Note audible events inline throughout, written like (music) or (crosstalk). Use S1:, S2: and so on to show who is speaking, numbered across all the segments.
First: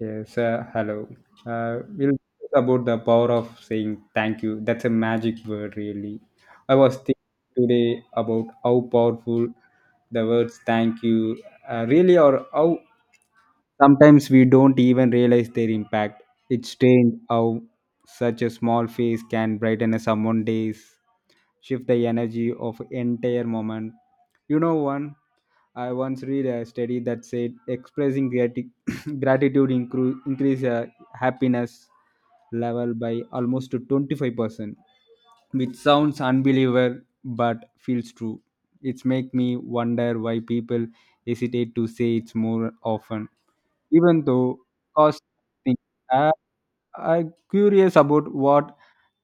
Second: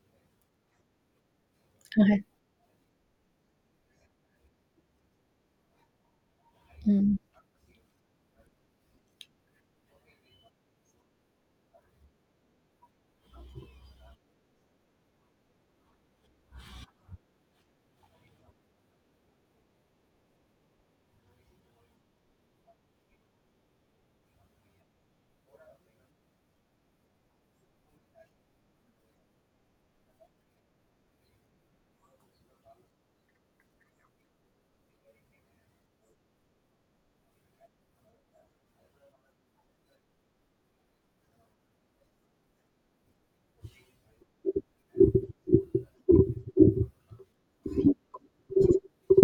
S1: Yes, hello. We'll
S2: Okay.
S1: talk about the power of saying thank you. That's a magic word, really. I was
S2: Mm.
S1: thinking today about how powerful the words thank you really are, how sometimes we don't even realize their impact. It's strange how such a small face can brighten someone's days, shift the energy of entire moment. You know, one. I once read a study that said expressing (coughs) (clears throat) gratitude increase happiness level by almost to 25%, which sounds unbelievable but feels true. It's make me wonder why people hesitate to say it's more often, even though cost. Thing. Uh, I'm curious about what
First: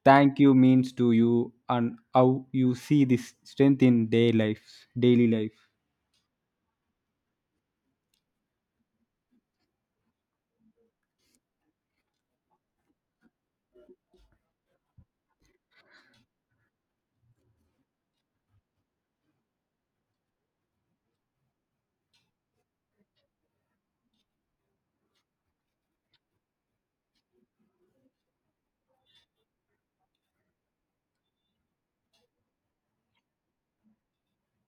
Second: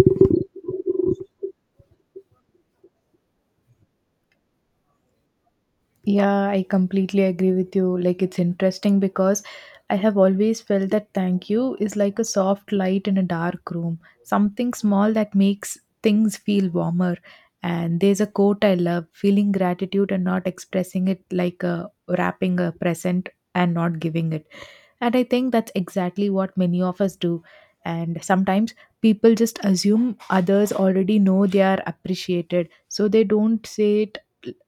S1: thank you means to you and how you see this strength in day life, daily life.
S2: Yeah, I completely agree with you. Like, it's interesting because I have always felt that thank you is like a soft light in a dark room, something small that makes things feel warmer. And there's a quote I love feeling gratitude and not expressing it like wrapping a present and not giving it. And I think that's exactly what many of us do. And sometimes people just assume others already know they are appreciated, so they don't say it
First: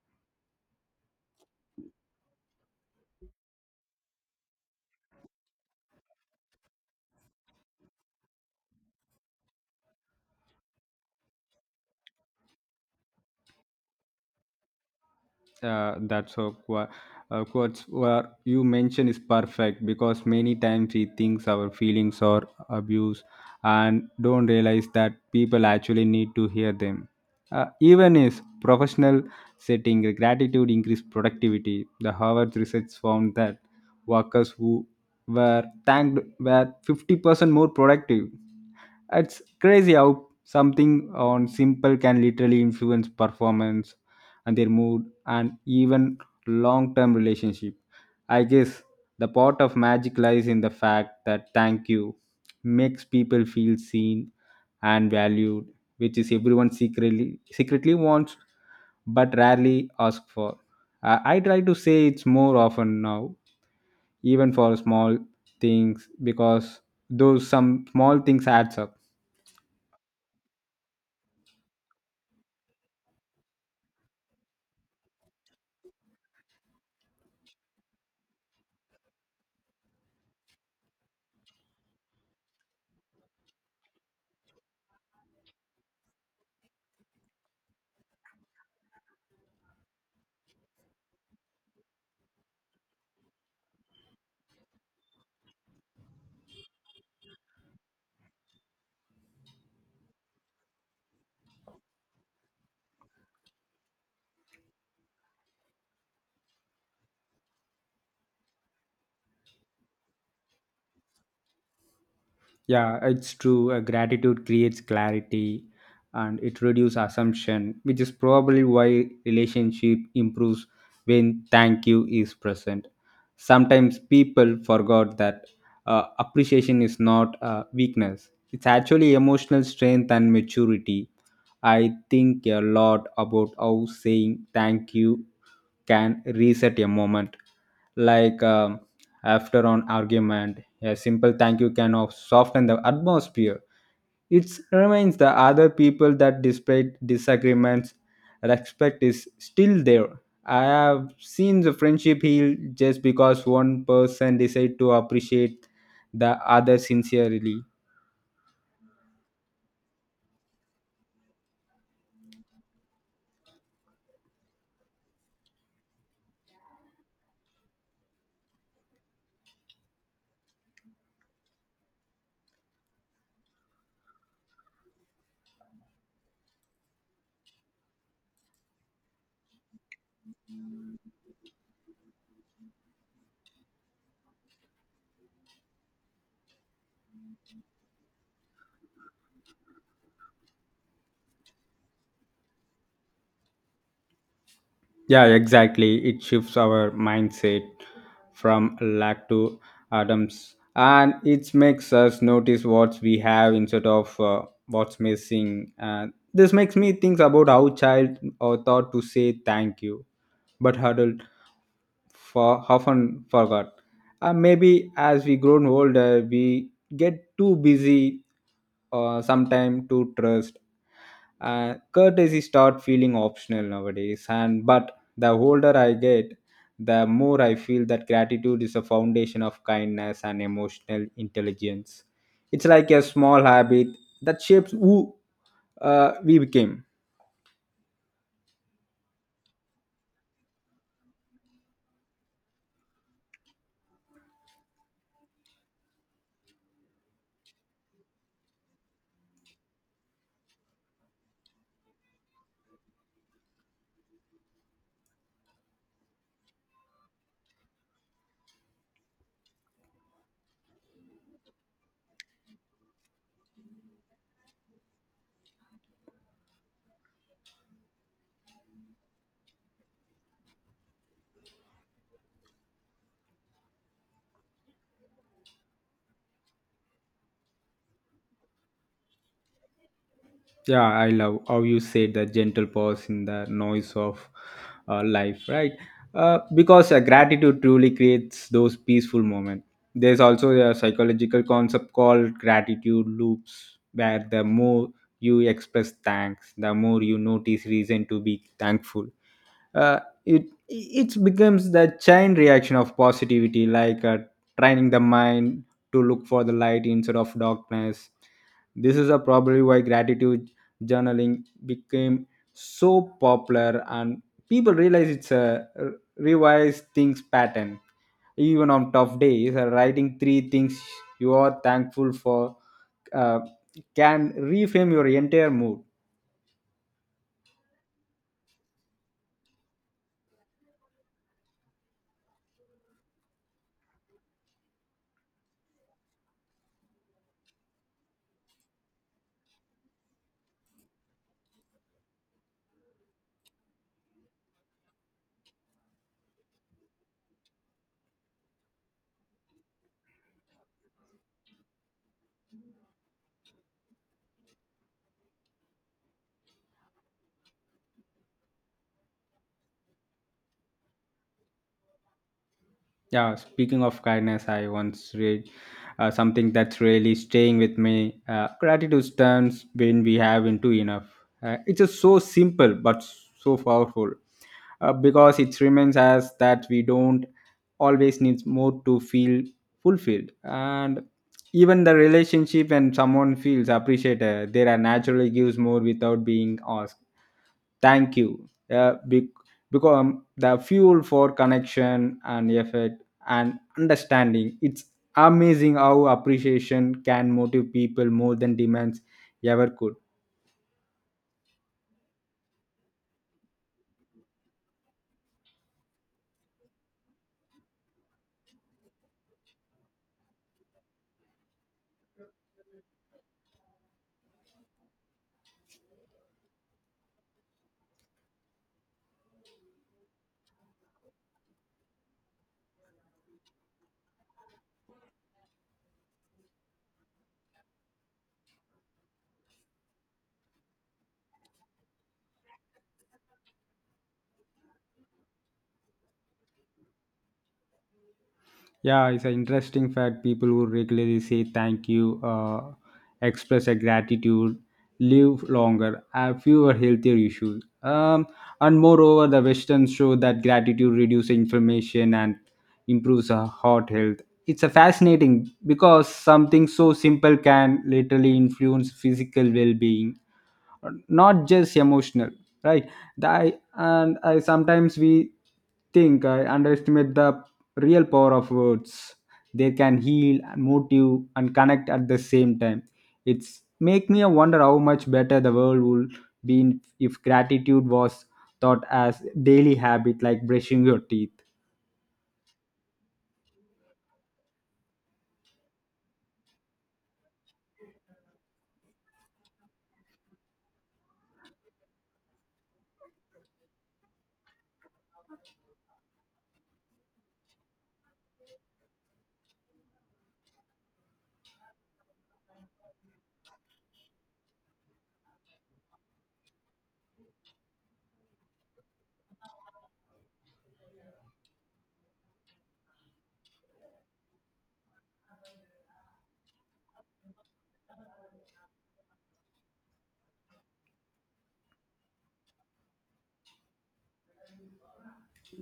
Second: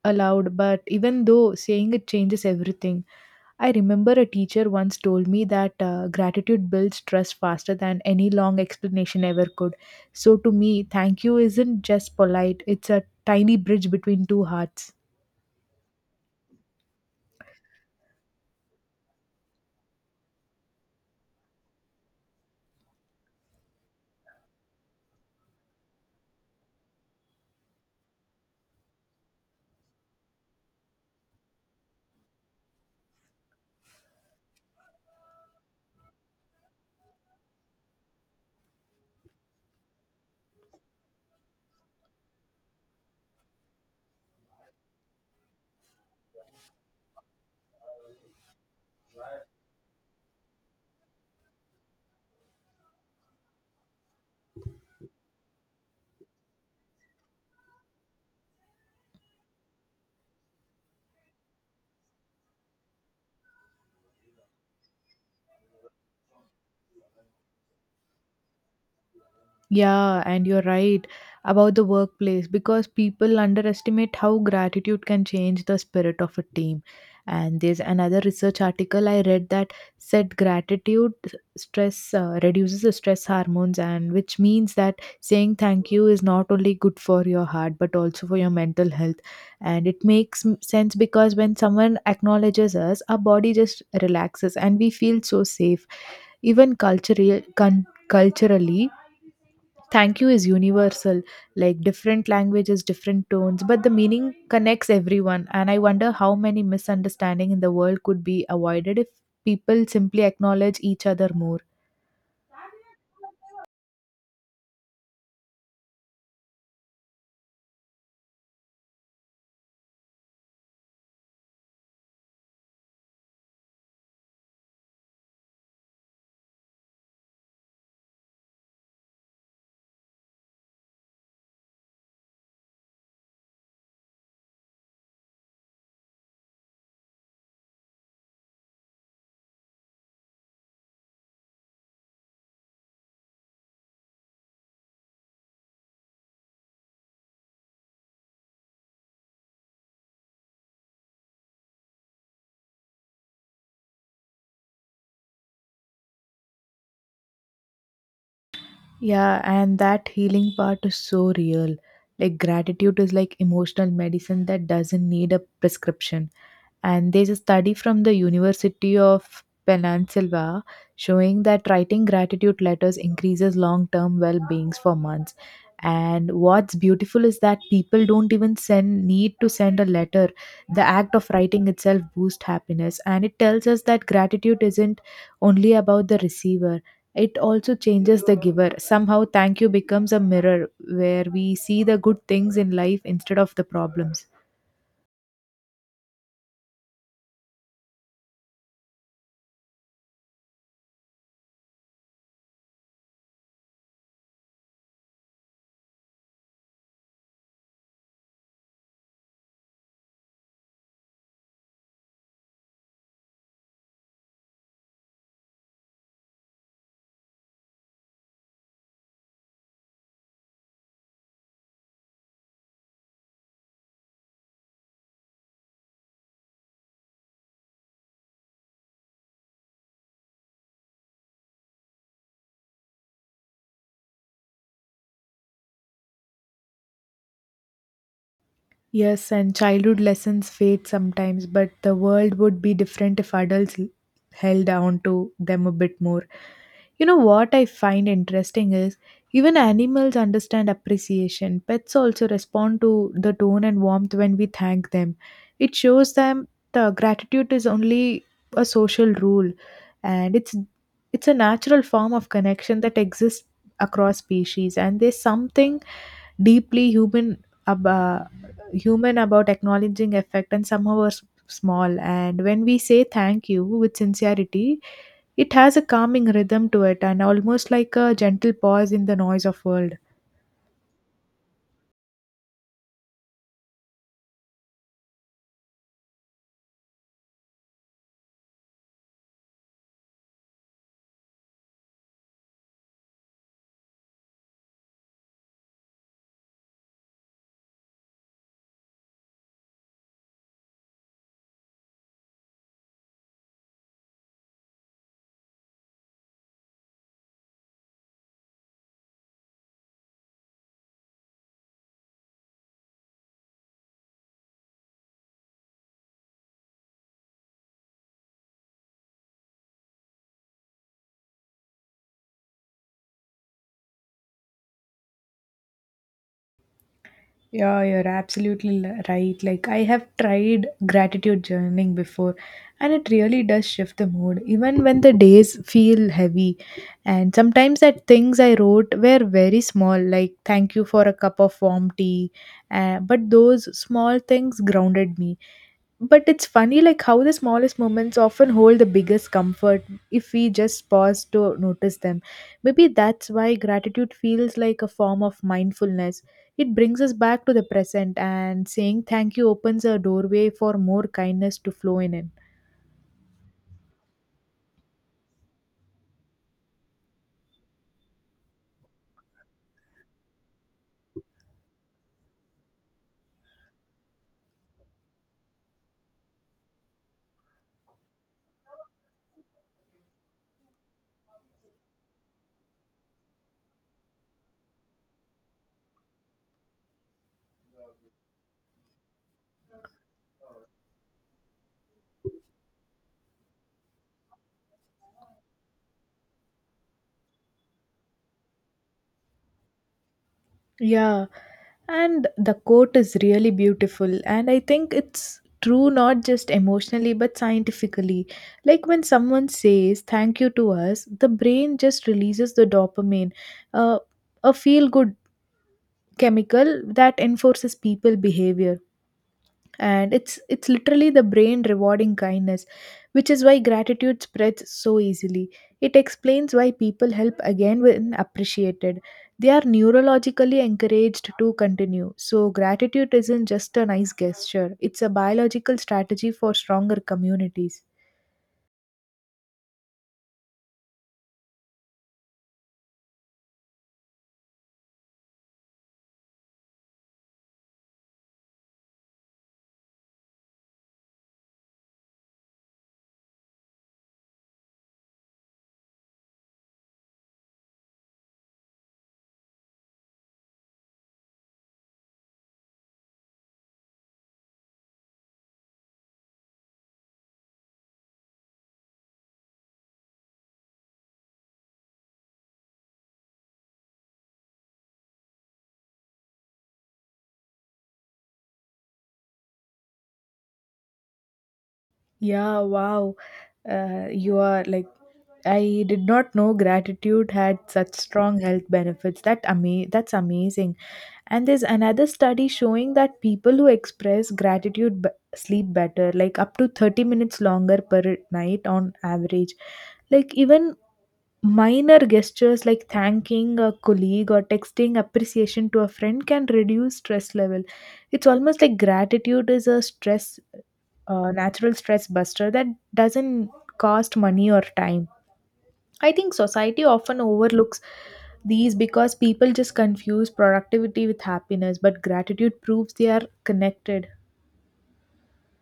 S2: allowed, but even though saying it changes everything. I remember a teacher once told me that gratitude builds trust faster than any long explanation ever could. So to me, thank you isn't just polite, it's a tiny bridge between two hearts.
S1: uh, that's so qu- quotes where you mention is perfect because many times we think our feelings are abused and don't realize that people actually need to hear them, even is professional setting gratitude increase productivity. The Harvard research found that workers who were thanked were 50% more productive. It's crazy how something on simple can literally influence performance and their mood and even long term relationship. I guess the part of magic lies in the fact that thank you makes people feel seen and valued, which is everyone secretly wants but rarely ask for. I try to say it's more often now, even for small things, because those some small things adds up.
S2: Yeah, and you're right about the workplace because people underestimate how gratitude can change the spirit of a team. And there's another research article I read that said gratitude stress reduces the stress hormones, and which means that saying thank you is not only good for your heart but also for your mental health. And it makes sense because when someone acknowledges us, our body just relaxes and we feel so safe, even culturally culturally thank you is universal, like different languages, different tones, but the meaning connects everyone. And I wonder how many misunderstanding in the world could be avoided if people simply acknowledge each other more.
S1: Yeah, it's true. Gratitude creates clarity and it reduces assumption, which is probably why relationship improves when thank you is present. Sometimes people forgot that appreciation is not a weakness. It's actually emotional strength and maturity. I think a lot about how saying thank you can reset a moment. Like, after an argument, a simple thank you soften the atmosphere. It reminds the other people that despite disagreements, respect is still there. I have seen the friendship heal just because one person decide to appreciate the other sincerely.
S2: Yeah, and that healing part is so real. Like gratitude is like emotional medicine that doesn't need a prescription. And there's a study from the University of Pennsylvania showing that writing gratitude letters increases long term well beings for months. And what's beautiful is that people don't even send need to send a letter. The act of writing itself boosts happiness, and it tells us that gratitude isn't only about the receiver. It also changes the giver. Somehow, thank you becomes a mirror where we see the good things in life instead of the problems.
S1: Yeah, exactly. It shifts our mindset from lack to atoms, and it makes us notice what we have instead of what's missing. And this makes me think about how child are taught to say thank you, but adult for often forgot. Maybe as we grown older, we get too busy, sometime to trust. Courtesy start feeling optional nowadays, and but the older I get, the more I feel that gratitude is a foundation of kindness and emotional intelligence. It's like a small habit that shapes who we became.
S2: Yes, and childhood lessons fade sometimes, but the world would be different if adults held on to them a bit more. You know what I find interesting is even animals understand appreciation. Pets also respond to the tone and warmth when we thank them. It shows them the gratitude is only a social rule and it's a natural form of connection that exists across species. And there's something deeply human about acknowledging effect and somehow are small. And when we say thank you with sincerity, it has a calming rhythm to it, and almost like a gentle pause in the noise of world.
S1: Yeah, I love how you said the gentle pause in the noise of life, right? Because gratitude truly creates those peaceful moments. There's also a psychological concept called gratitude loops, where the more you express thanks, the more you notice reason to be thankful. uh, it becomes the chain reaction of positivity, like training the mind to look for the light instead of darkness. This is a probably why gratitude journaling became so popular, and people realize it's revised things pattern. Even on tough days, writing three things you are thankful for uh, can reframe your entire mood.
S2: Yeah, you're absolutely right. Like, I have tried gratitude journaling before, and it really does shift the mood, even when the days feel heavy. And sometimes that things I wrote were very small, like, thank you for a cup of warm tea. But those small things grounded me. But it's funny like how the smallest moments often hold the biggest comfort if we just pause to notice them. Maybe that's why gratitude feels like a form of mindfulness. It brings us back to the present, and saying thank you opens a doorway for more kindness to flow in.
S1: Yeah, speaking of kindness, I once read something that's really staying with me. Gratitude turns when we have into enough. It's just so simple but so powerful, because it reminds us that we don't always need more to feel fulfilled. And even the relationship when someone feels appreciated, they are naturally gives more without being asked. Thank you, because the fuel for connection and effort and understanding. It's amazing how appreciation can motivate people more than demands ever could.
S2: Yeah, and the quote is really beautiful, and I think it's true not just emotionally but scientifically. Like when someone says thank you to us, the brain just releases the dopamine, uh, a feel good chemical that enforces people behavior. And it's literally the brain rewarding kindness, which is why gratitude spreads so easily. It explains why people help again when appreciated. They are neurologically encouraged to continue. So gratitude isn't just a nice gesture, it's a biological strategy for stronger communities.
S1: Yeah, it's an interesting fact. People who regularly say thank you, express their gratitude, live longer, have fewer healthier issues. And moreover, the Westerns show that gratitude reduces inflammation and improves our heart health. It's a fascinating because something so simple can literally influence physical well-being, not just emotional, right? The, I, and i sometimes we think I underestimate the real power of words. They can heal and motive and connect at the same time. It's make me wonder how much better the world would be if gratitude was thought as daily habit, like brushing your teeth.
S2: Yeah, wow. You are like, I did not know gratitude had such strong health benefits. That that's amazing. And there's another study showing that people who express gratitude sleep better, like up to 30 minutes longer per night on average. Like even minor gestures like thanking a colleague or texting appreciation to a friend can reduce stress level. It's almost like gratitude is a stress, natural stress buster that doesn't cost money or time. I think society often overlooks these because people just confuse productivity with happiness, but gratitude proves they are connected.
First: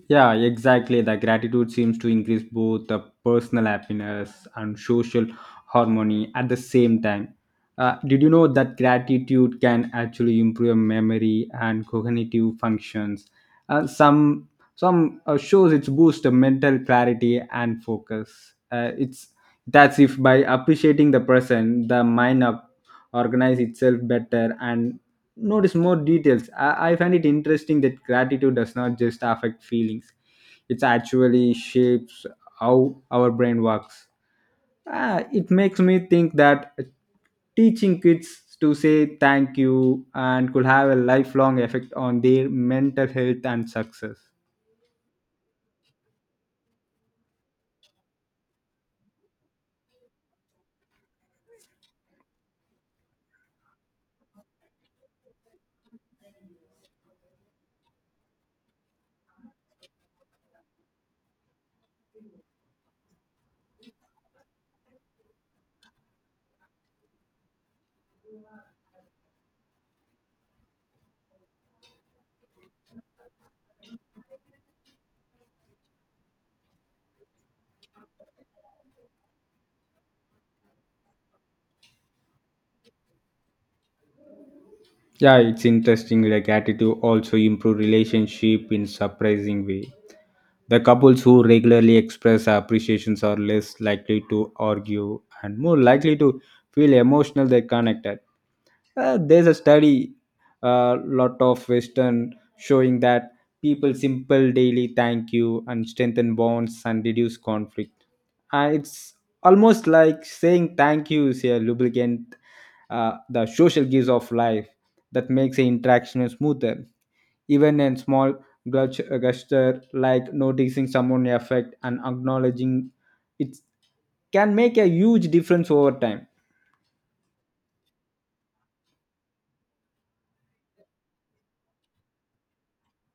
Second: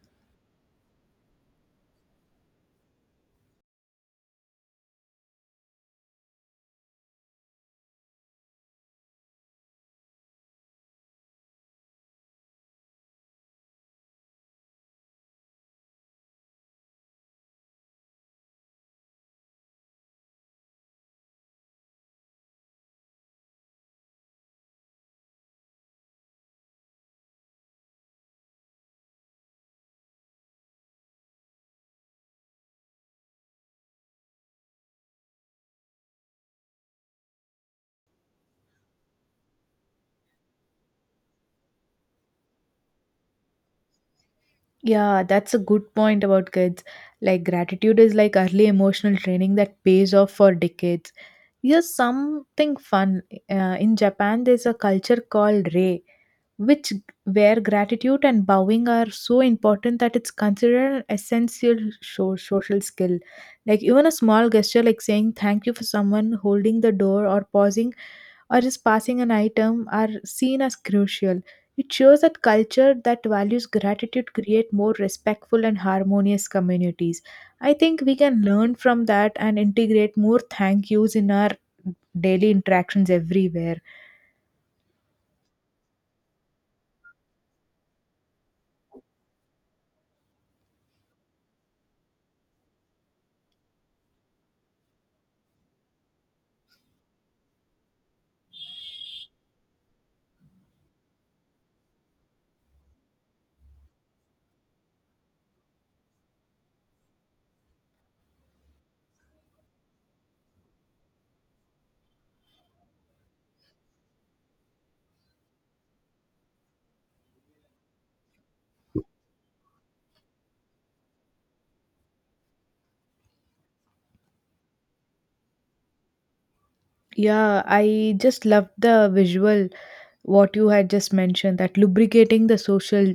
S1: Yeah, exactly. The gratitude seems to increase both the personal happiness and social harmony at the same time. Did you know that gratitude can actually improve memory and cognitive functions? Uh, some some shows it's boost the mental clarity and focus. It's that's if by appreciating the person, the mind up organize itself better and notice more details. I find it interesting that gratitude does not just affect feelings, it actually shapes how our brain works. Ah, it makes me think that teaching kids to say thank you and could have a lifelong effect on their mental health and success.
S2: Yeah, that's a good point about kids. Like, gratitude is like early emotional training that pays off for decades. Here's something fun. In Japan, there's a culture called Rei, which where gratitude and bowing are so important that it's considered an essential social skill, like even a small gesture like saying thank you for someone holding the door or pausing or just passing an item are seen as crucial. It shows that culture that values gratitude create more respectful and harmonious communities. I think we can learn from that and integrate more thank yous in our daily interactions everywhere.
S1: Yeah, it's interesting. Like attitude also improve relationship in surprising way. The couples who regularly express appreciations are less likely to argue and more likely to feel emotional they connected. There's a study, a lot of Western showing that people simple daily thank you and strengthen bonds and reduce conflict. And it's almost like saying thank you is a lubricant, the social gives of life that makes the interaction smoother. Even a small gesture like noticing someone affect and acknowledging it can make a huge difference over time.
S2: Yeah, I just loved the visual what you had just mentioned, that lubricating the social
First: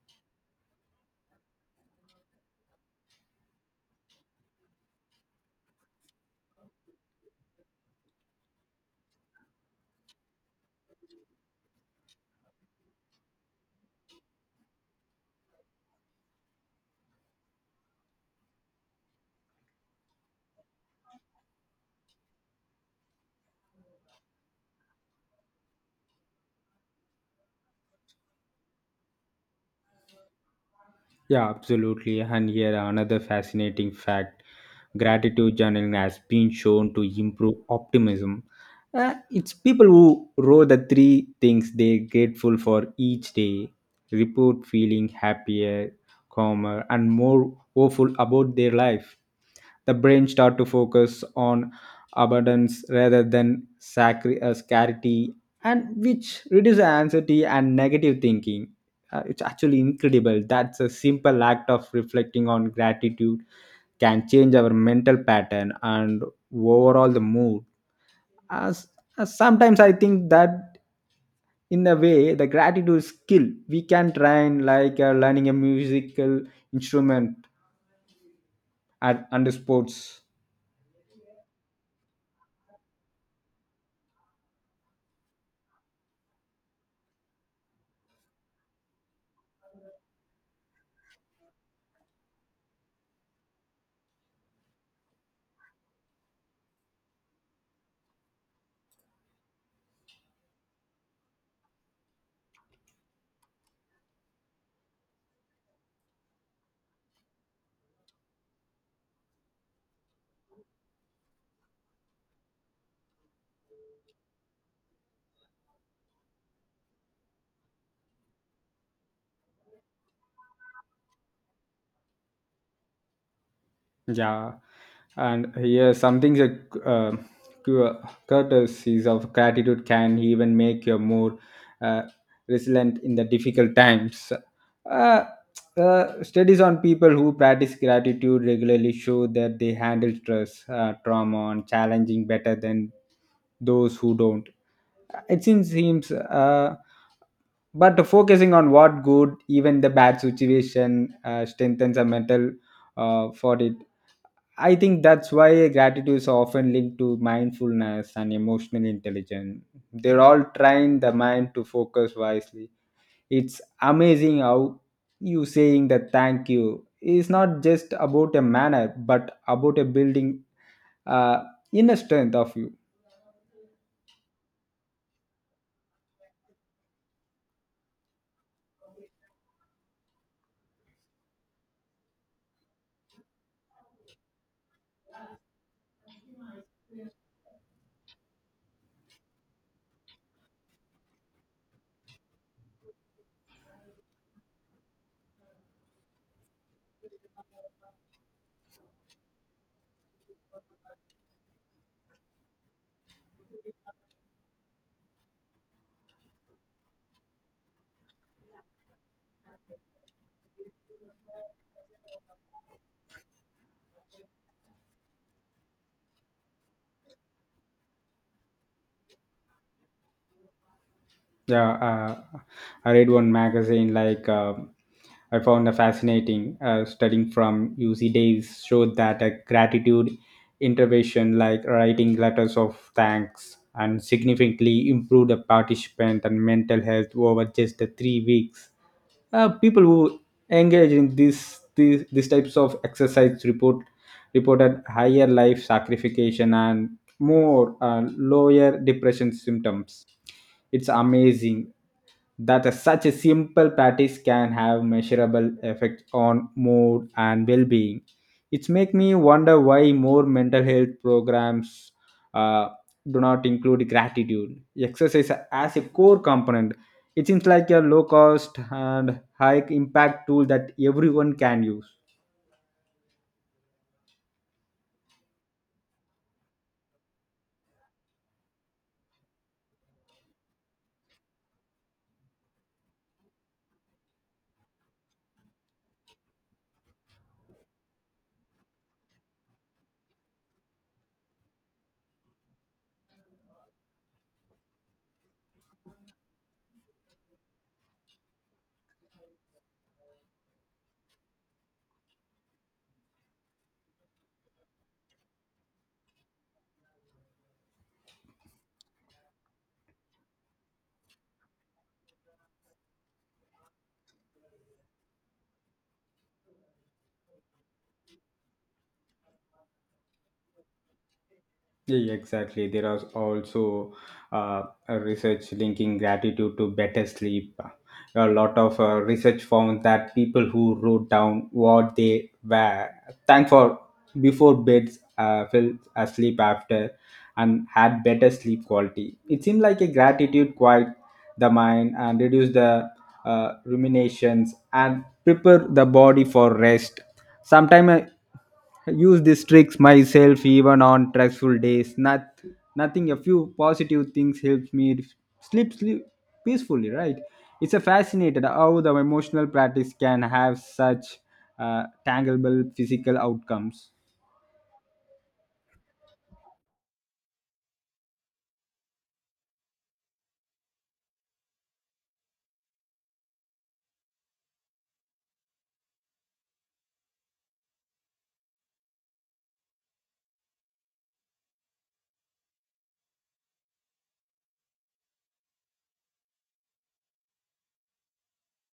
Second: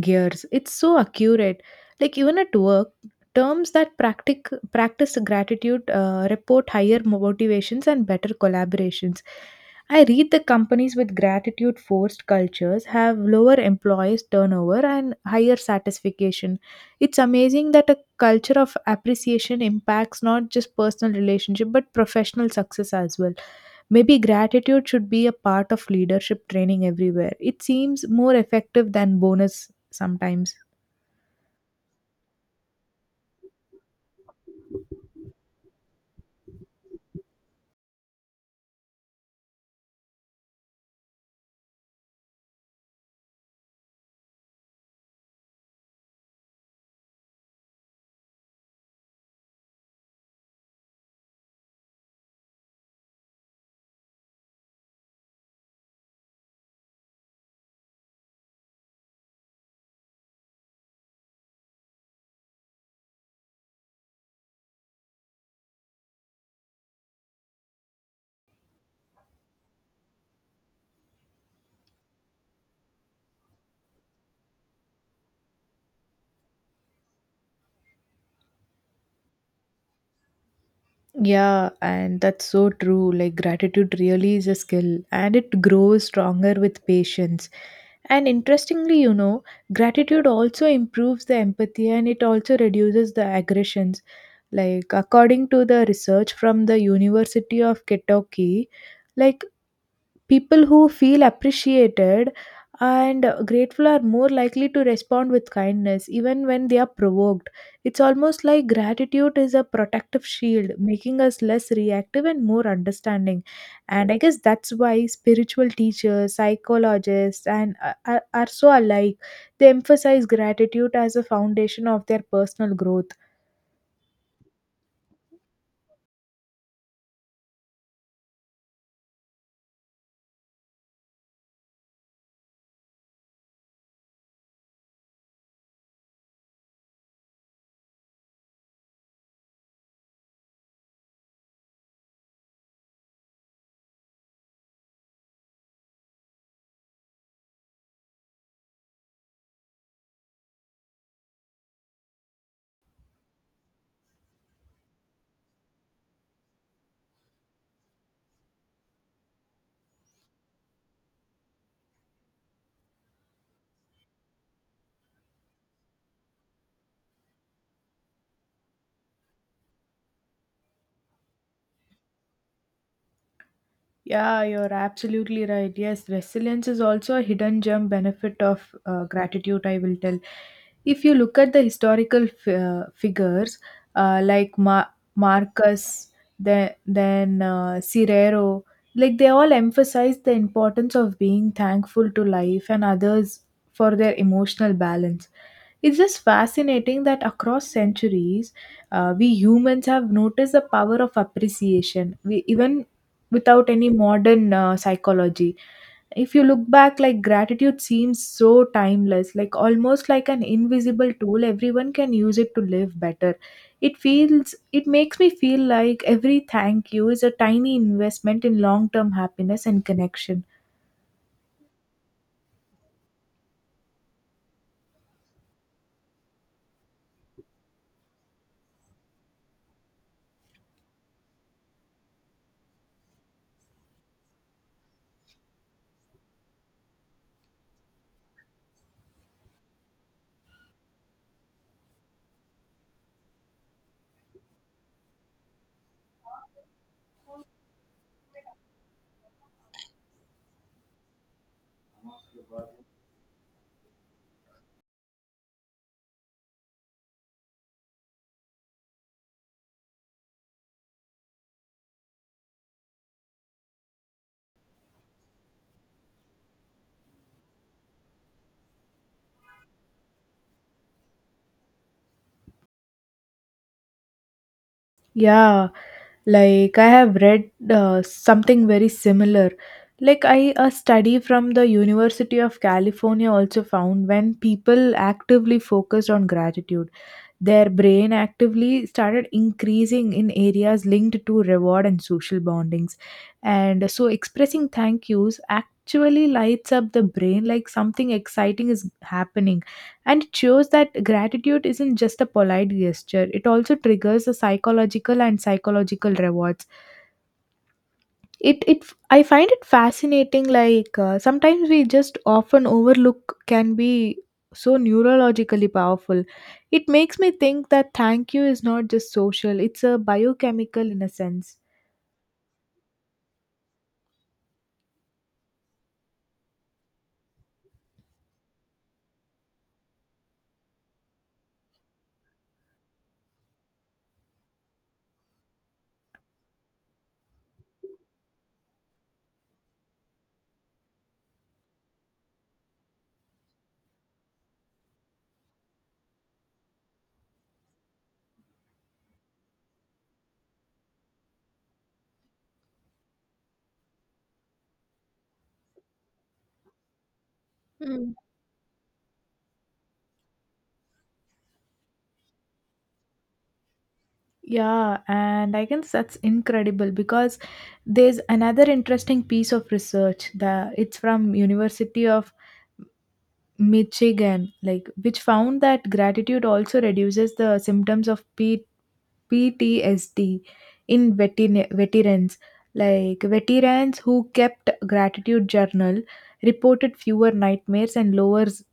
S2: gears. It's so accurate. Like even at work, terms that practice gratitude report higher motivations and better collaborations. I read the companies with gratitude forced cultures have lower employees turnover and higher satisfaction. It's amazing that a culture of appreciation impacts not just personal relationship but professional success as well. Maybe gratitude should be a part of leadership training everywhere. It seems more effective than bonus sometimes.
S1: Yeah, absolutely. And here another fascinating fact: gratitude journaling has been shown to improve optimism. It's people who wrote the three things they're grateful for each day, report feeling happier, calmer, and more hopeful about their life. The brain start to focus on abundance rather than scarcity, and which reduces anxiety and negative thinking. It's actually incredible. That's a simple act of reflecting on gratitude can change our mental pattern and overall the mood. As, as sometimes I think that in a way the gratitude skill we can train, like learning a musical instrument at under sports.
S2: Yeah, and that's so true. Like, gratitude really is a skill and it grows stronger with patience. And interestingly, you know, gratitude also improves the empathy and it also reduces the aggressions. Like, according to the research from the University of Kentucky, like people who feel appreciated and grateful are more likely to respond with kindness even when they are provoked. It's almost like gratitude is a protective shield, making us less reactive and more understanding. And I guess that's why spiritual teachers, psychologists, and are, so alike. They emphasize gratitude as a foundation of their personal growth.
S1: Yeah. And here, something that uh, cu- courtesies of gratitude can even make you more uh, resilient in the difficult times. Uh, studies on people who practice gratitude regularly show that they handle stress, trauma, and challenging better than those who don't. It seems. But focusing on what good, even the bad situation, strengthens a mental for it. I think that's why gratitude is often linked to mindfulness and emotional intelligence. They're all trying the mind to focus wisely. It's amazing how you saying that thank you is not just about a manner, but about a building uh, inner strength of you.
S2: Yeah, you're absolutely right. Yes, resilience is also a hidden gem benefit of gratitude, I will tell. If you look at the historical figures like Marcus, then Cirero, like they all emphasize the importance of being thankful to life and others for their emotional balance. It's just fascinating that across centuries, we humans have noticed the power of appreciation. We even without any modern psychology, if you look back, like gratitude seems so timeless, like almost like an invisible tool everyone can use it to live better. It makes me feel like every thank you is a tiny investment in long term happiness and connection.
S1: Yeah, I read one magazine like, I found a fascinating studying from UC Days showed that a gratitude intervention like writing letters of thanks and significantly improved the participant and mental health over just the 3 weeks. People who engage in these types of exercise reported higher life sacrification and more, lower depression symptoms. It's amazing that such a simple practice can have measurable effect on mood and well-being. It's make me wonder why more mental health programs uh, do not include gratitude exercise as a core component. It seems like a low cost and high impact tool that everyone can use.
S2: Yeah, like I have read something very similar. Like I A study from the University of California also found when people actively focused on gratitude, their brain actively started increasing in areas linked to reward and social bondings. And so expressing thank yous actually lights up the brain like something exciting is happening. And it shows that gratitude isn't just a polite gesture, it also triggers the psychological and psychological rewards. It I find it fascinating, like sometimes we just often overlook can be so neurologically powerful. It makes me think that thank you is not just social, it's a biochemical in a sense.
S1: Yeah, exactly. There are also uh, a research linking gratitude to better sleep. A lot of research found that people who wrote down what they were thankful for before beds fell asleep after and had better sleep quality. It seemed like a gratitude quite the mind and reduce the ruminations and prepare the body for rest. Sometimes I use these tricks myself even on stressful days. Not nothing. A few positive things helps me sleep peacefully. Right. It's a
S2: Mm.
S1: fascinated how the emotional practice can have such tangible physical outcomes.
S2: Yeah, and I guess that's incredible because there's another interesting piece of research that it's from University of Michigan, like which found that gratitude also reduces the symptoms of P. PTSD in veterans. Like veterans who kept gratitude journal reported fewer nightmares and lowers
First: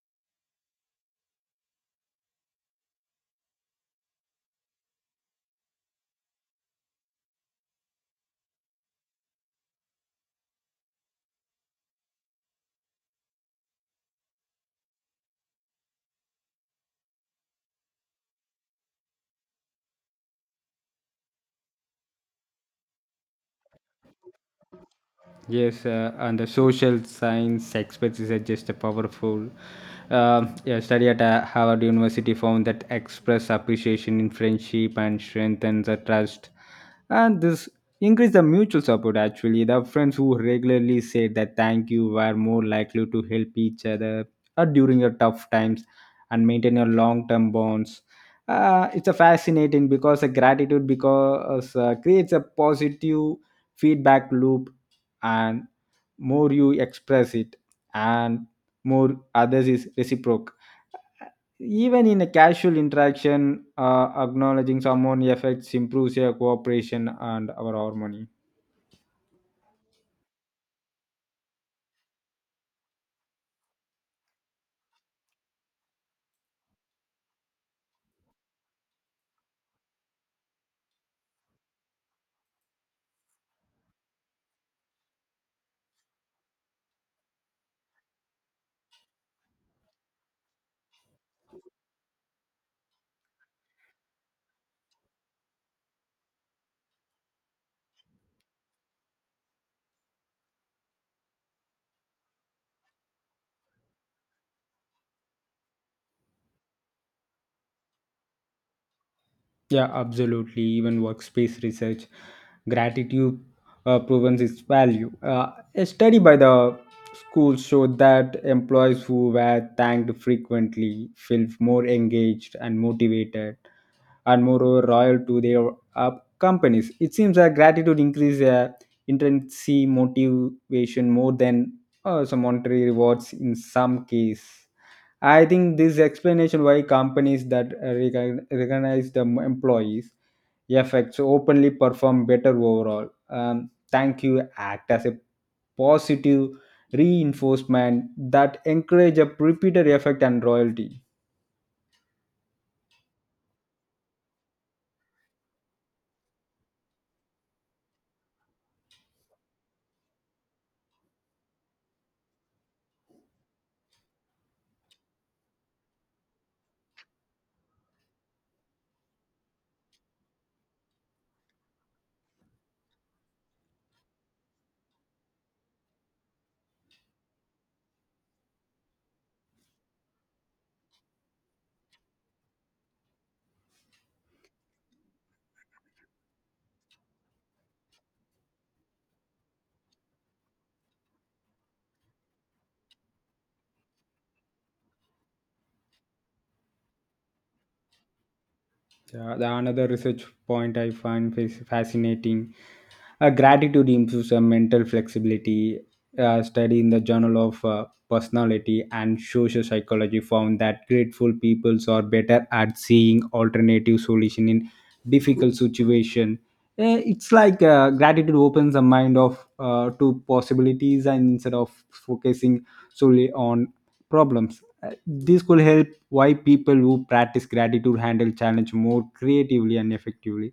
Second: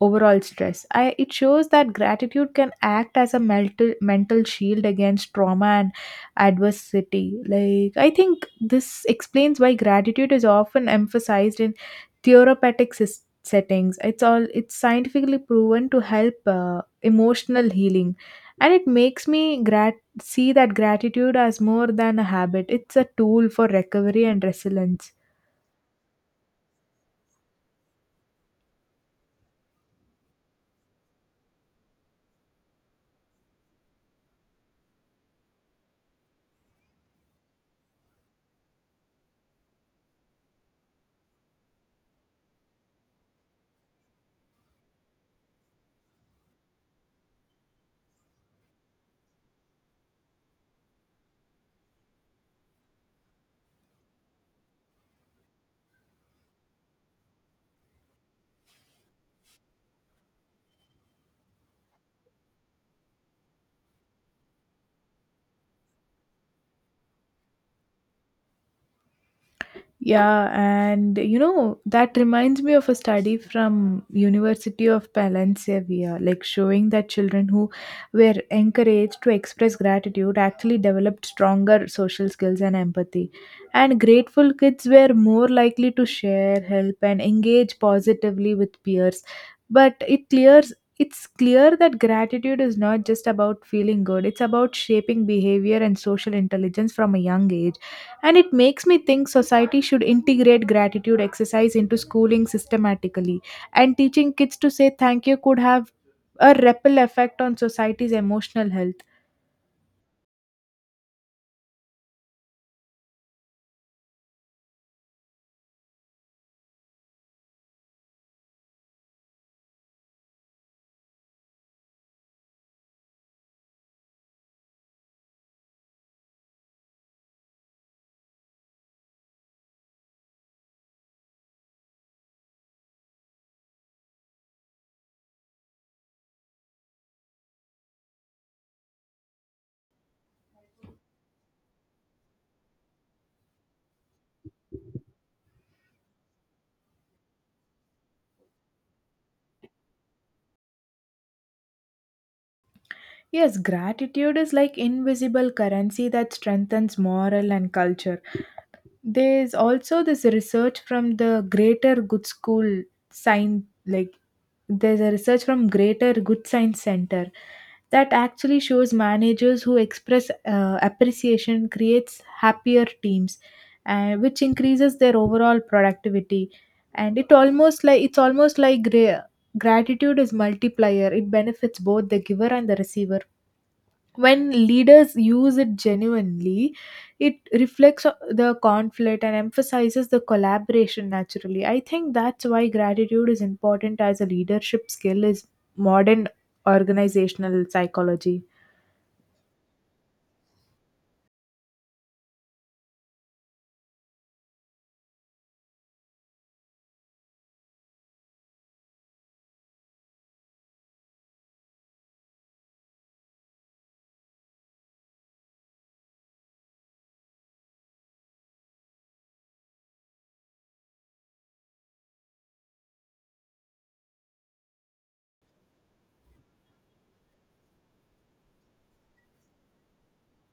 S2: overall stress. It shows that gratitude can act as a mental shield against trauma and adversity. Like I think this explains why gratitude is often emphasized in therapeutic settings. It's scientifically proven to help emotional healing, and it makes me grat see that gratitude as more than a habit, it's a tool for recovery and resilience.
S1: Yes, and the social science experts is just a powerful. Yeah, study at Harvard University found that express appreciation in friendship and strengthens the trust, and this increase the mutual support. Actually, the friends who regularly said that thank you were more likely to help each other during your tough times and maintain your long-term bonds. It's a fascinating because a gratitude because creates a positive feedback loop, and more you express it and more others is reciprocal. Even in a casual interaction, acknowledging someone effects improves your cooperation and our harmony.
S2: Yeah, and you know, that reminds me of a study from University of Valencia, like showing that children who were encouraged to express gratitude actually developed stronger social skills and empathy. And grateful kids were more likely to share, help, and engage positively with peers. But it clears It's clear that gratitude is not just about feeling good, it's about shaping behavior and social intelligence from a young age. And it makes me think society should integrate gratitude exercise into schooling systematically. And teaching kids to say thank you could have a ripple effect on society's emotional health.
S1: Yeah, absolutely. Even workspace research, gratitude proven its value. A study by the school showed that employees who were thanked frequently felt more engaged and motivated. And moreover royal to their uh, companies. It seems that gratitude increases intrinsic motivation more than some monetary rewards in some case. I think this explanation why companies that recognize the employees effects openly perform better overall. Thank you act as a positive reinforcement that encourage a repeated effect and royalty.
S2: Yes, gratitude is like invisible currency that strengthens moral and culture. There's also this research from the Greater Good School Science, like there's a research from Greater Good Science Center that actually shows managers who express appreciation creates happier teams, and which increases their overall productivity. And it's almost like gratitude is multiplier. It benefits both the giver and the receiver when leaders use it genuinely, it reflects the conflict and emphasizes the collaboration naturally. I think that's why gratitude is important as a leadership skill is modern organizational psychology.
S1: Yeah, the another research point I find fascinating gratitude improves mental flexibility. Study in the Journal of Personality and Social Psychology found that grateful peoples are better at seeing alternative solution in difficult situation. It's like gratitude opens the mind of to possibilities and instead of focusing solely on problems. This could help why people who practice gratitude handle challenge more creatively and effectively,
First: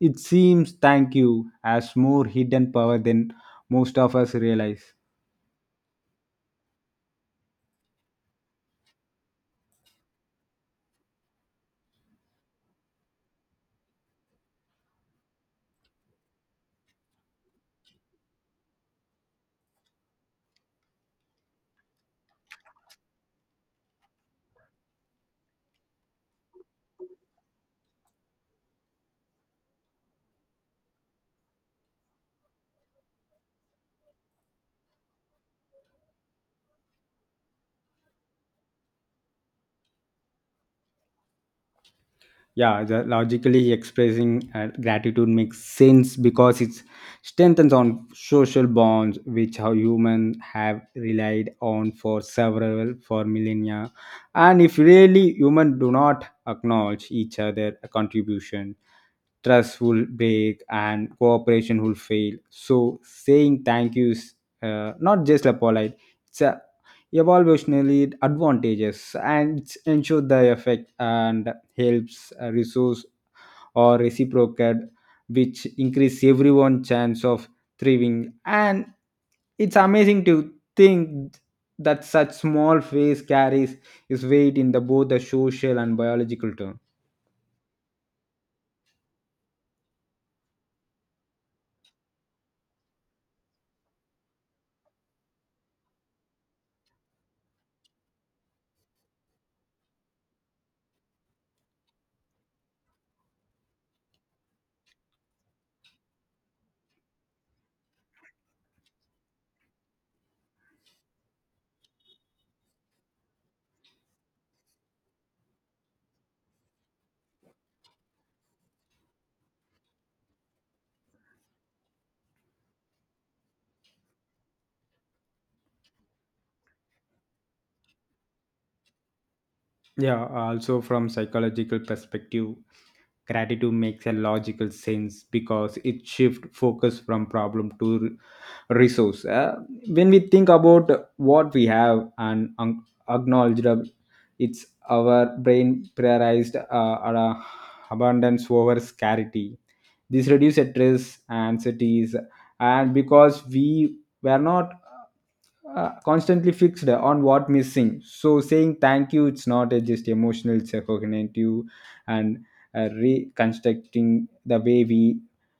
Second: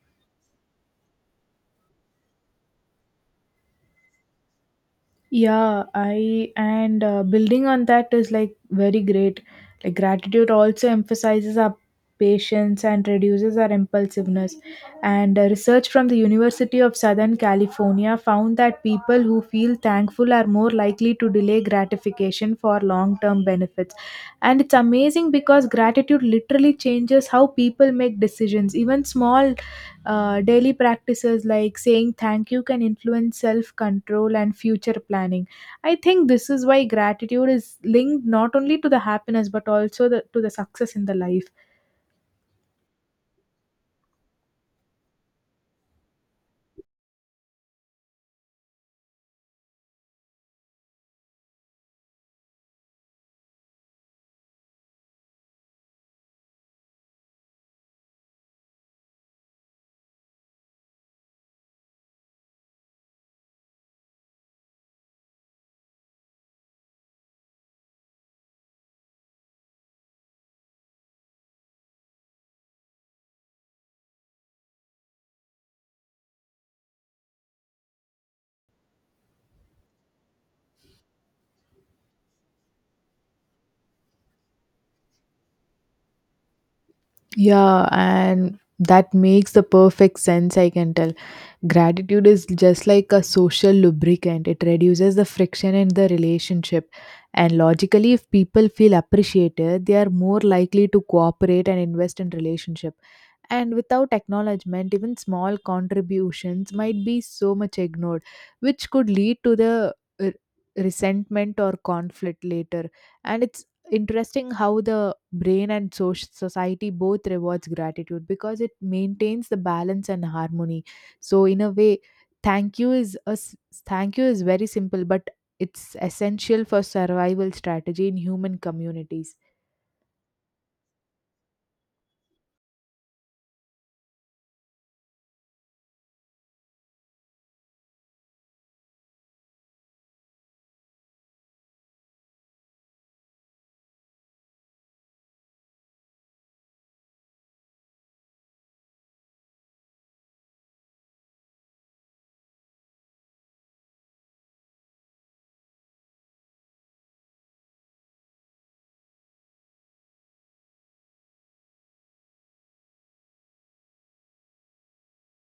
S1: it seems thank you has more hidden power than most of us realize.
S2: Yeah, I and building on that is like very great. Like gratitude also emphasizes our patience and reduces our impulsiveness. And research from the University of Southern California found that people who feel thankful are more likely to delay gratification for long-term benefits. And it's amazing because gratitude literally changes how people make decisions. Even small daily practices like saying thank you can influence self control and future planning. I think this is why gratitude is linked not only to the happiness but also to the success in the life.
S1: Yeah, the logically expressing gratitude makes sense because it strengthens on social bonds which how humans have relied on for several for millennia, and if really humans do not acknowledge each other contribution, trust will break and cooperation will fail. So saying thank you is not just a polite, it's a evolutionary advantages, and it's ensure the effect and helps a resource or reciprocate, which increase everyone's chance of thriving. And it's amazing to think that such small phase carries its weight in the both the social and biological term.
S2: Yeah, and that makes the perfect sense, I can tell. Gratitude is just like a social lubricant, it reduces the friction in the relationship. And logically, if people feel appreciated, they are more likely to cooperate and invest in relationship. And without acknowledgement, even small contributions might be so much ignored, which could lead to the uh, resentment or conflict later, and it's interesting how the brain and society both rewards gratitude because it maintains the balance and harmony. So in a way, thank you is a s- thank you is very simple but it's essential for survival strategy in human communities.
S1: Yeah, also from psychological perspective, gratitude makes a logical sense because it shifts focus from problem to resource. When we think about what we have and acknowledge that, it's our brain prioritized our abundance over scarcity. This reduces stress, anxieties, and because we were not constantly fixed on what missing. So saying thank you, it's not a just emotional, it's a cognitive and reconstructing the way we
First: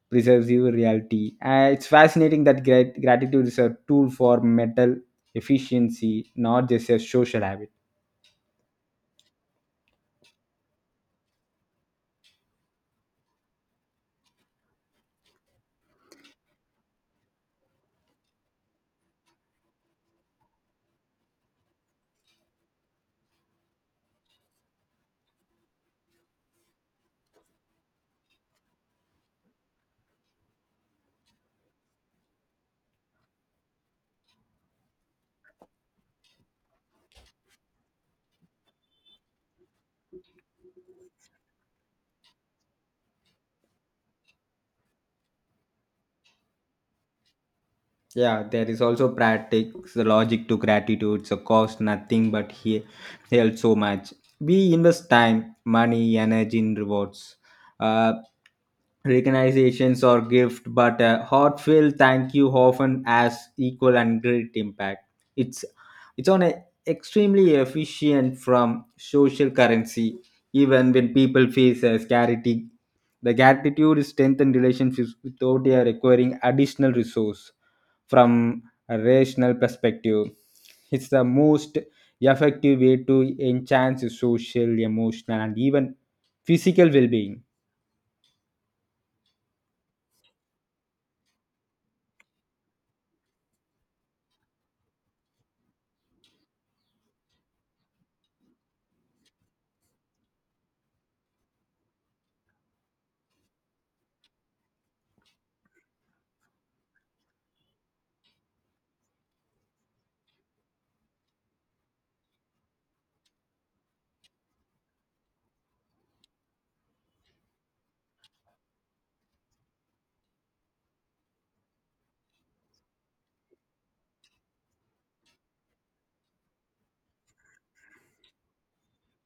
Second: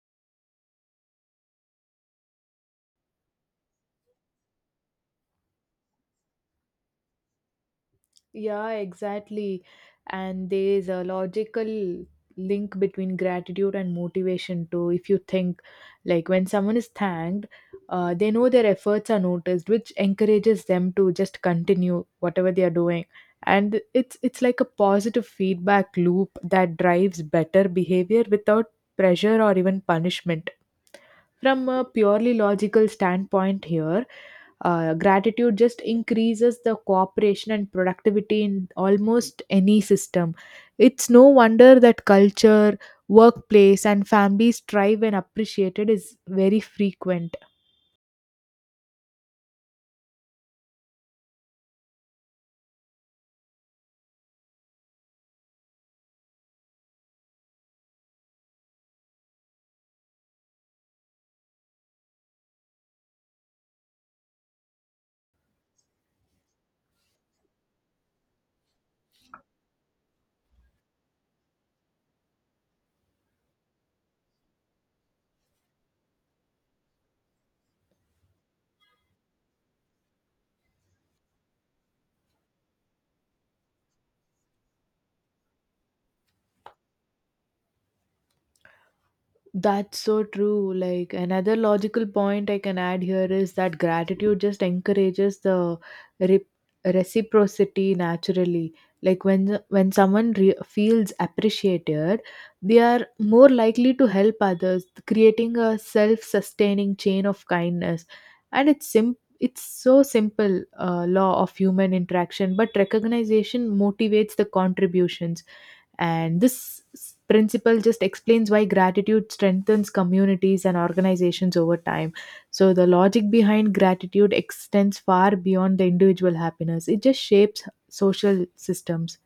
S1: preserve your reality. It's fascinating that gratitude is a tool for mental efficiency, not just a social habit.
S2: Yeah, exactly. And there is a logical link between gratitude and motivation too. If you think, like, when someone is thanked, they know their efforts are noticed, which encourages them to just continue whatever they are doing. And it's like a positive feedback loop that drives better behavior without pressure or even punishment. From a purely logical standpoint, here, gratitude just increases the cooperation and productivity in almost any system. It's no wonder that culture, workplace, and families thrive when appreciated is very frequent.
S1: Yeah, there is also practice, the logic to gratitude, so cost nothing but he held so much. We invest time, money, energy in rewards, uh, recognitions or gift, but a heartfelt thank you often has equal and great impact. It's it's on a extremely efficient from social currency, even when people face a scarcity. The gratitude strengthens relationships without they are requiring additional resource from a rational perspective. It's the most effective way to enhance social, emotional, and even physical well being.
S2: That's so true. Like another logical point I can add here is that gratitude just encourages the re- reciprocity naturally. Like when someone feels appreciated, they are more likely to help others, creating a self-sustaining chain of kindness. And it's so simple law of human interaction, but recognition motivates the contributions, and this principle just explains why gratitude strengthens communities and organizations over time. So, the logic behind gratitude extends far beyond the individual happiness, it just shapes social systems.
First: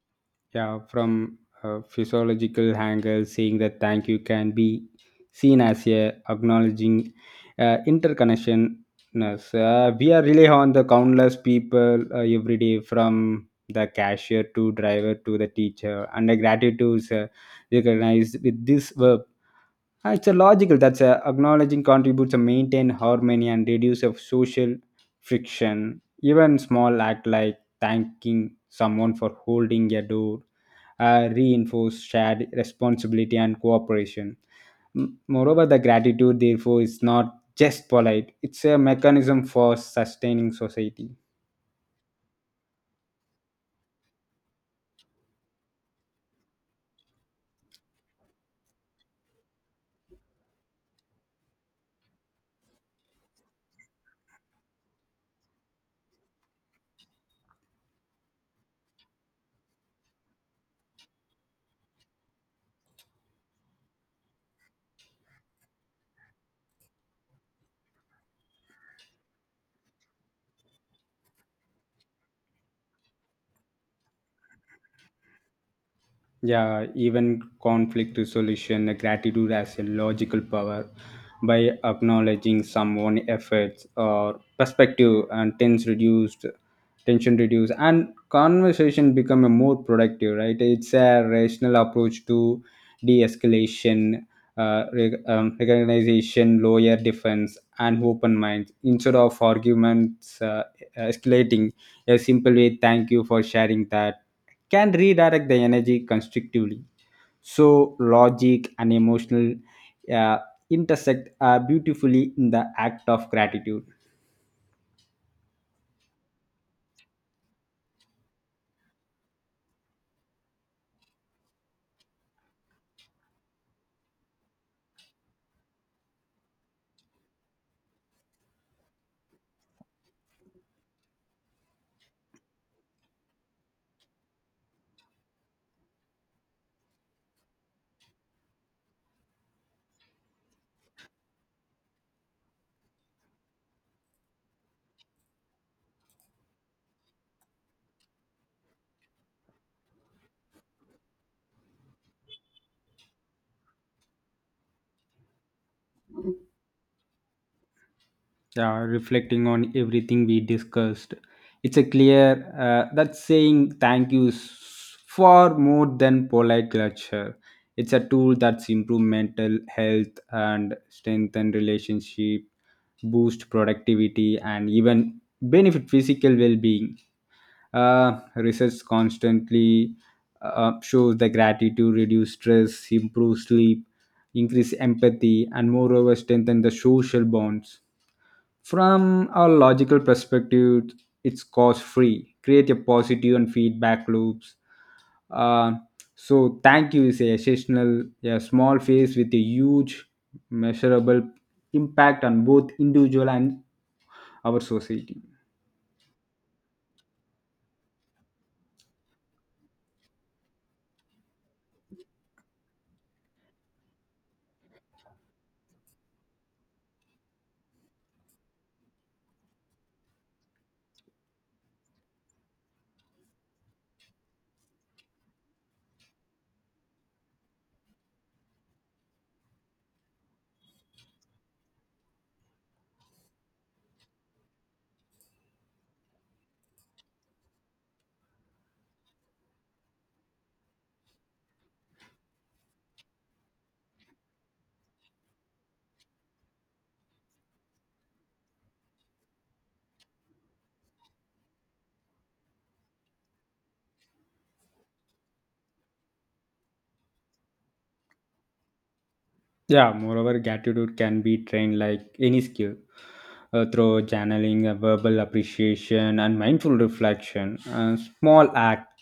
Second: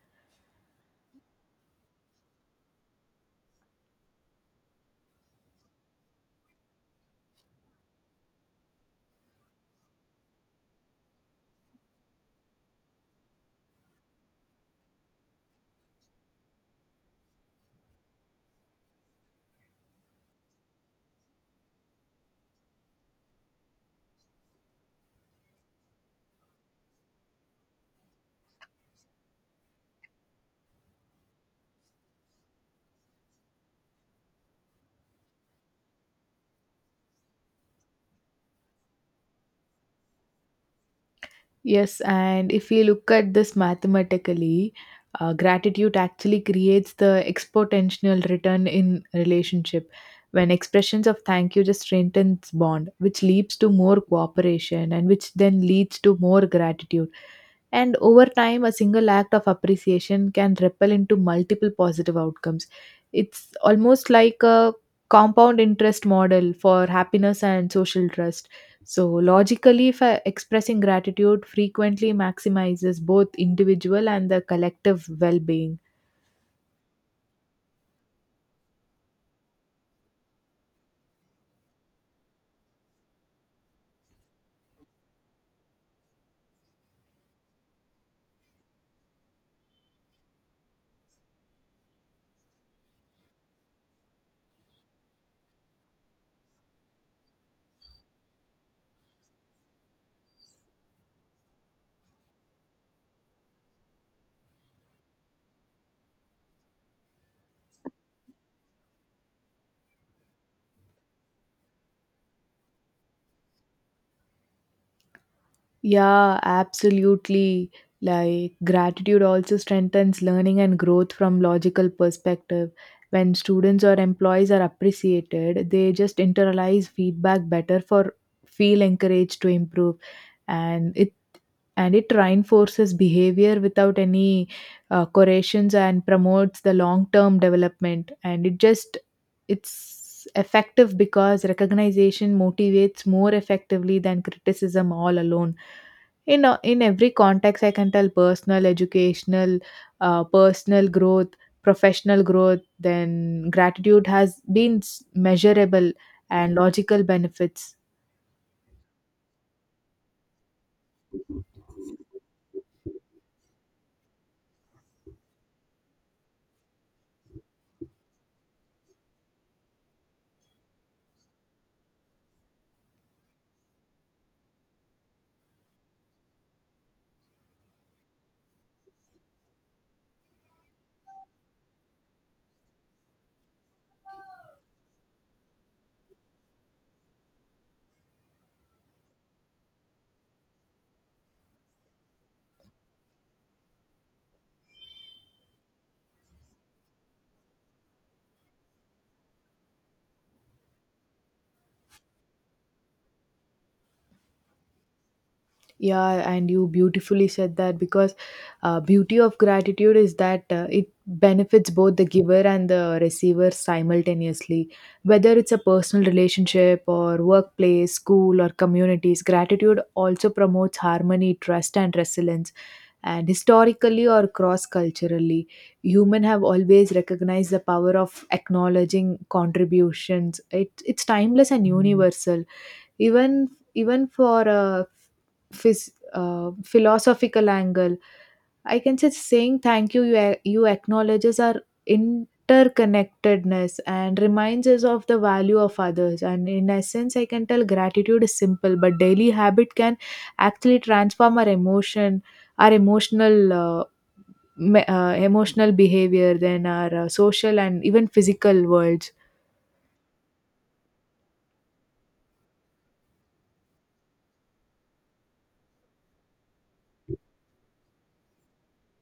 S1: Yeah, from a physiological angle, saying that thank you can be seen as a acknowledging interconnection. Yes, we are really on the countless people every day, from the cashier to driver to the teacher, and the gratitude is recognized with this verb. Ah, it's a logical that's a acknowledging contributes to maintain harmony and reduce of social friction. Even small act like thanking someone for holding a door reinforce shared responsibility and cooperation. Moreover, the gratitude therefore is not just polite; it's a mechanism for sustaining society.
S2: Yes, and if we look at this mathematically, gratitude actually creates the exponential return in relationship. When expressions of thank you just strengthens bond, which leads to more cooperation and which then leads to more gratitude. And over time, a single act of appreciation can ripple into multiple positive outcomes. It's almost like a compound interest model for happiness and social trust. So, logically, if I- expressing gratitude frequently maximizes both individual and the collective well being.
S1: Yeah, even conflict resolution, gratitude as a logical power by acknowledging someone's efforts or perspective, and tense reduced tension reduced and conversation become a more productive, right? It's a rational approach to de-escalation. Recognition lower defense and open minds instead of arguments escalating. A simple way, thank you for sharing that, can redirect the energy constructively. So, logic and emotional uh, intersect beautifully in the act of gratitude.
S2: Yeah, absolutely. Like, gratitude also strengthens learning and growth from logical perspective. When students or employees are appreciated, they just internalize feedback better for feel encouraged to improve, and it and it reinforces behavior without any corrections and promotes the long term development, and it just, it's effective because recognition motivates more effectively than criticism all alone in every context. I can tell personal, educational, personal growth, professional growth, then gratitude has been measurable and logical benefits.
S1: Yeah, reflecting on everything we discussed, it's a clear that saying thank you is far more than polite culture. It's a tool that's improve mental health and strengthen relationship, boost productivity, and even benefit physical well-being. Research constantly shows that gratitude reduce stress, improve sleep, increase empathy, and moreover strengthen the social bonds. From a logical perspective, it's cost free. Create a positive and feedback loops. Uh, so thank you is a essential, a small phase with a huge measurable impact on both individual and our society.
S2: Yeah, and you beautifully said that because beauty of gratitude is that it benefits both the giver and the receiver simultaneously. Whether it's a personal relationship or workplace, school or communities, gratitude also promotes harmony, trust and resilience. And historically or cross-culturally, human have always recognized the power of acknowledging contributions. It's timeless and universal. Even for philosophical angle, I can say saying thank you, you acknowledges our interconnectedness and reminds us of the value of others. And in essence, I can tell gratitude is simple but daily habit can actually transform our emotion, our emotional behavior, then our social and even physical worlds.
S1: Yeah, moreover, gratitude can be trained like any skill through channeling, verbal appreciation, and mindful reflection. A small act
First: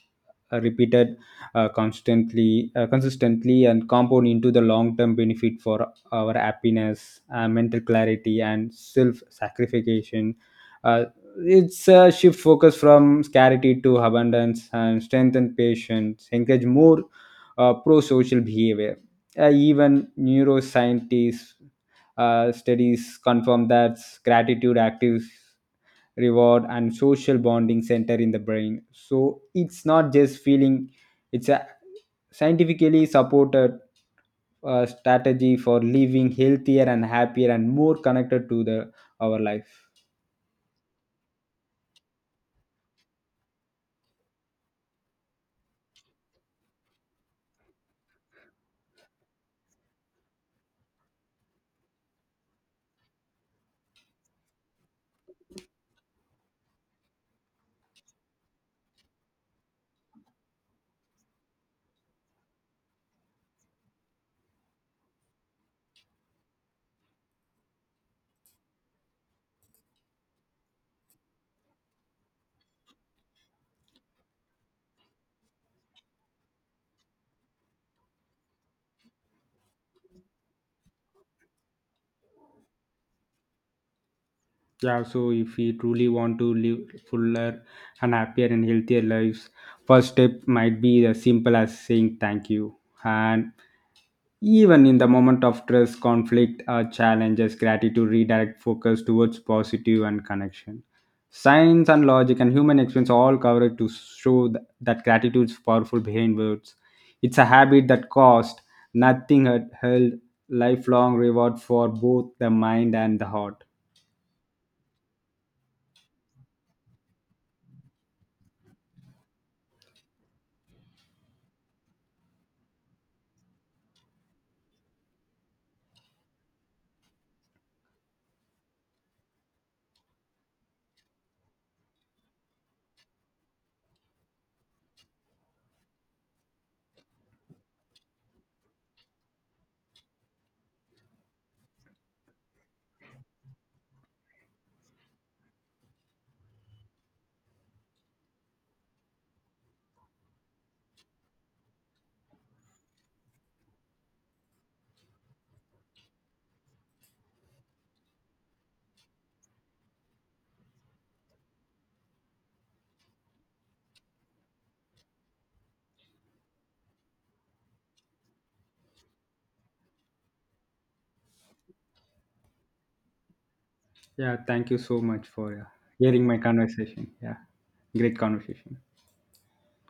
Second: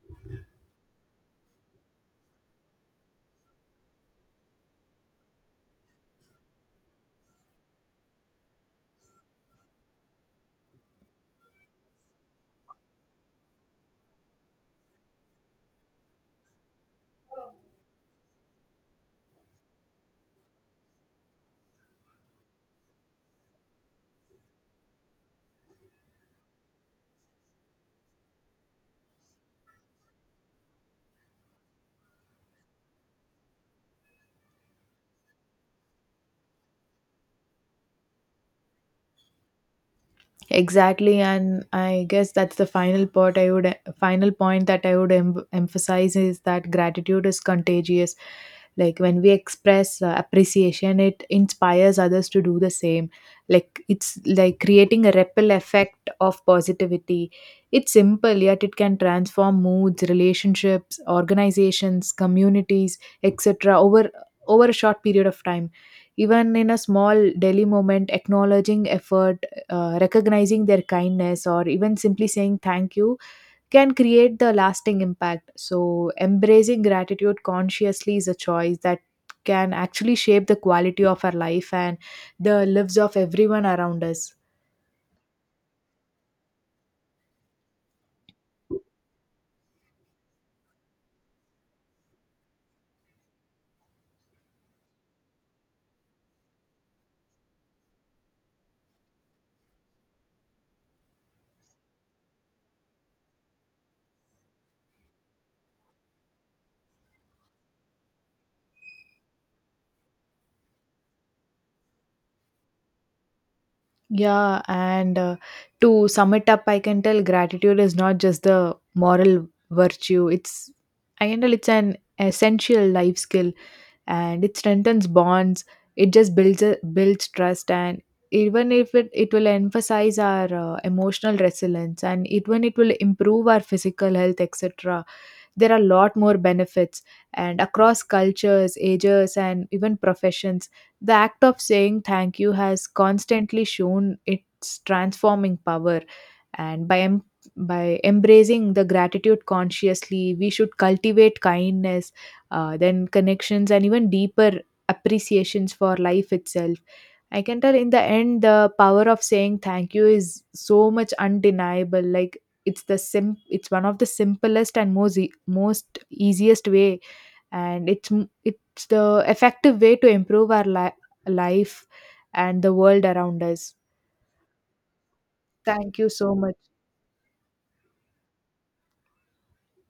S1: repeated constantly consistently and compound into the long term benefit for our happiness, mental clarity and self sacrification. uh, it's a shift focus from scarcity to abundance and strengthen patience, encourage more pro-social behavior. Even neuroscientists studies confirm that gratitude actives reward and social bonding center in the brain. So it's not just feeling, it's a scientifically supported strategy for living healthier and happier and more connected to the our life.
S2: Exactly, and I guess that's the final part I would, final point that I would emphasize is that gratitude is contagious. Like when we express appreciation, it inspires others to do the same. Like it's like creating a ripple effect of positivity. It's simple, yet it can transform moods, relationships, organizations, communities, etc. over a short period of time. Even in a small daily moment, acknowledging effort, recognizing their kindness or even simply saying thank you can create the lasting impact. So, embracing gratitude consciously is a choice that can actually shape the quality of our life and the lives of everyone around us.
S1: Yeah, so if we truly want to live fuller and happier and healthier lives, first step might be as simple as saying thank you. And even in the moment of stress, conflict, or challenges, gratitude redirect focus towards positive and connection. Science and logic and human experience all cover it to show that gratitude is powerful behind words. It's a habit that cost nothing, had held lifelong reward for both the mind and the heart.
S2: Yeah, and to sum it up, I can tell gratitude is not just the moral virtue. I can tell it's an essential life skill, and it strengthens bonds. It just builds trust, and even if it, it will emphasize our emotional resilience, and even it will improve our physical health, etc. There are a lot more benefits, and across cultures, ages and even professions, the act of saying thank you has constantly shown its transforming power. And by embracing the gratitude consciously, we should cultivate kindness, then connections and even deeper appreciations for life itself. I can tell in the end, the power of saying thank you is so much undeniable. Like it's one of the simplest and most easiest way, and it's the effective way to improve our life and the world around us.
S1: Yeah, thank you so much for
S2: Thank you
S1: hearing
S2: so
S1: my
S2: much.
S1: conversation. Yeah, great conversation.